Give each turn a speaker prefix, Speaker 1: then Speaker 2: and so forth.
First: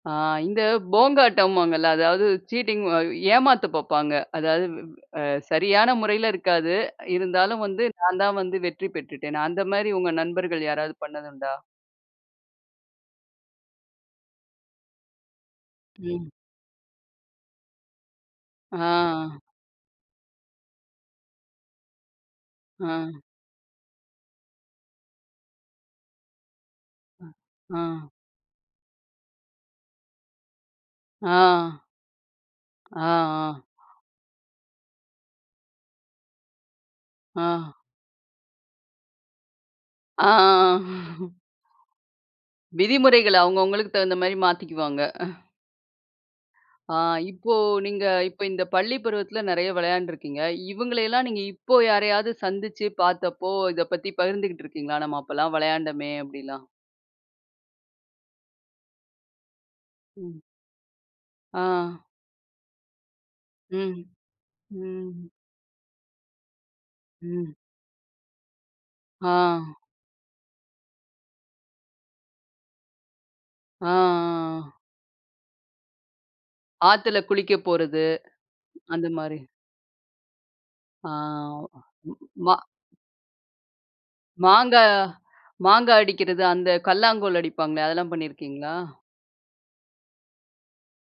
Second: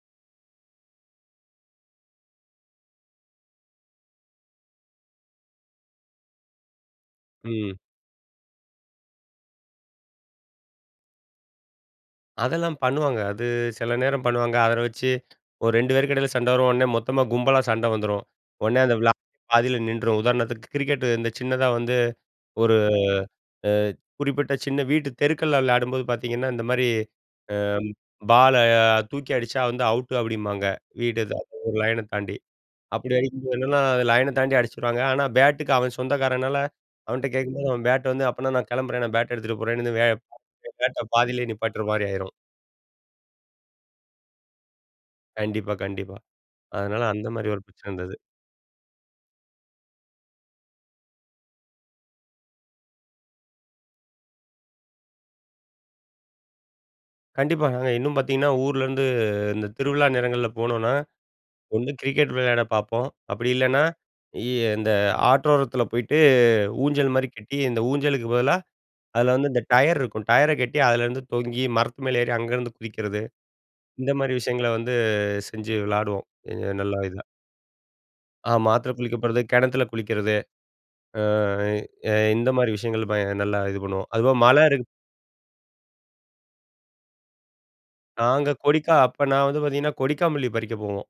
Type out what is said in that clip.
Speaker 1: ஆ இந்த போங்காட்டம்வாங்கல்ல. அதாவது சீட்டிங் அ ஏமாத்தப் பார்ப்பாங்க. அதாவது அ சரியான முறையில இருக்காது. அ இருந்தாலும்
Speaker 2: ம்.
Speaker 1: வந்து நான் தான் வந்து வெற்றி பெற்றுட்டேன். அந்தமாரி உங்க நண்பர்கள் யாராவது பண்ணது உண்டா?
Speaker 2: அதெல்லாம் பண்ணுவாங்க. அது சில நேரம் பண்ணுவாங்க. அத வச்சு ஒரு 2 பேருக்கும் இடையில
Speaker 1: ம்.
Speaker 2: சண்டை வரும். உடனே மொத்தமா கும்பலா சண்ட வந்துரும்.
Speaker 1: ஆ,
Speaker 2: உடனே அந்த விளையா
Speaker 1: ஆ.
Speaker 2: பாதியில நின்றும். உதாரணத்துக்கு கிரிக்கெட் இந்த சின்னதா வந்து ஒரு
Speaker 1: ஆ.
Speaker 2: அ குறிப்பிட்ட சின்ன வீட்டு தெருக்கள்ல விளையாடும்போது பார்த்தீங்கன்னா, இந்தமாரி
Speaker 1: அ,
Speaker 2: அ
Speaker 1: ஆ.
Speaker 2: பால அ தூக்கி அடிச்சா வந்து அவுட்டு அப்பிடிம்பாங்க. வீடு [unintelligible] ஒரு
Speaker 1: ஆ.
Speaker 2: லயன் அ தாண்டி.
Speaker 1: ஆ,
Speaker 2: அப்பிடி அடிக்கும்போது
Speaker 1: ஆ.
Speaker 2: என்னன்னா, அது லயன் அ தாண்டி அடிச்சுடுவாங்க. ஆனா, பேட்டுக்கு அவன் சொந்தக்காரனால அவன்ட்ட கேட்கும்போது,
Speaker 1: ஆ.
Speaker 2: அவன் பேட்டு வந்து அப்பன்னா நான் கிளம்புறேன். நான் பேட்ட எடுத்துட்டு போறேன்னு இந்த
Speaker 1: ஆ,
Speaker 2: [unintelligible]
Speaker 1: ஆ
Speaker 2: பேட்ட பாதியிலே நிப்பாட்றமாரி ஆயிரும்.
Speaker 1: விதிமுறைகள் அவுங்க அவுங்களுக்கு தகுந்தமாரி மாத்திக்குவாங்க.
Speaker 2: கண்டிப்பா, கண்டிப்பா.
Speaker 1: ஆ
Speaker 2: அதனால அந்தமாரி
Speaker 1: இப்போ
Speaker 2: ஒரு [unintelligible]
Speaker 1: நீங்க
Speaker 2: இருந்தது.
Speaker 1: இப்ப இந்த பள்ளி பருவத்தில நிறைய விளையாண்டு இருக்கீங்க. இவுங்களை எல்லாம் நீங்க இப்போ யாரையாவது சந்திச்சு பார்த்தப்போ, இத பத்தி பகிர்ந்துகிட்டு இருக்கீங்களா? நம்ம அப்பல்லாம் விளையாண்டமே! அப்பிடிலாம்.
Speaker 2: கண்டிப்பாங்க. இன்னும் பார்த்தீங்கன்னா, ஊரிலருந்து இந்த திருவிழா
Speaker 1: ம்.
Speaker 2: நேரங்கள்ல போனோன்னா, வந்து
Speaker 1: ஆ.
Speaker 2: கிரிக்கெட் விளையாடப் பார்ப்போம். அப்பிடி இல்லன்னா,
Speaker 1: ம்.
Speaker 2: இ இந்த
Speaker 1: ம்.
Speaker 2: ஆற்றோரத்தில போயிட்டு ஊஞ்சல்மாரி
Speaker 1: ம்.
Speaker 2: கட்டி, இந்த ஊஞ்சலுக்கு பதிலா அதில வந்து இந்த
Speaker 1: ஆ
Speaker 2: டயர் இருக்கும். டயர கட்டி அதுலருந்து தொங்கி மரத்து மேலே ஏறி அங்கருந்து குதிக்கிறது.
Speaker 1: ஆ, ஆ,
Speaker 2: இந்தமாரி விஷயங்கள
Speaker 1: ஆ.
Speaker 2: வந்து செஞ்சு விளையாடுவோம். அ நல்லா
Speaker 1: ஆத்துல
Speaker 2: இதா.
Speaker 1: குளிக்க போறது,
Speaker 2: ஆமா. ஆத்துல குளிக்க
Speaker 1: அந்தமாரி.
Speaker 2: போறது. கிணத்துல குளிக்கிறது.
Speaker 1: ஆ,
Speaker 2: ஆ, ஏ
Speaker 1: ம், மா
Speaker 2: இந்தமாரி விஷயங்கள் ப நல்லா இது பண்ணுவோம். அதுபோக மழ
Speaker 1: மாங்கா,
Speaker 2: இருக்
Speaker 1: மாங்கா அடிக்கிறது அந்த கல்லாங்கோல் அடிப்பாங்களே! அதெல்லாம்
Speaker 2: நாங்க
Speaker 1: பண்ணியிருக்கீங்களா?
Speaker 2: கொடிக்கா அப்ப நான் வந்து பார்த்தீங்கன்னா, கொடிக்காமல்லி பறிக்க போவோம்.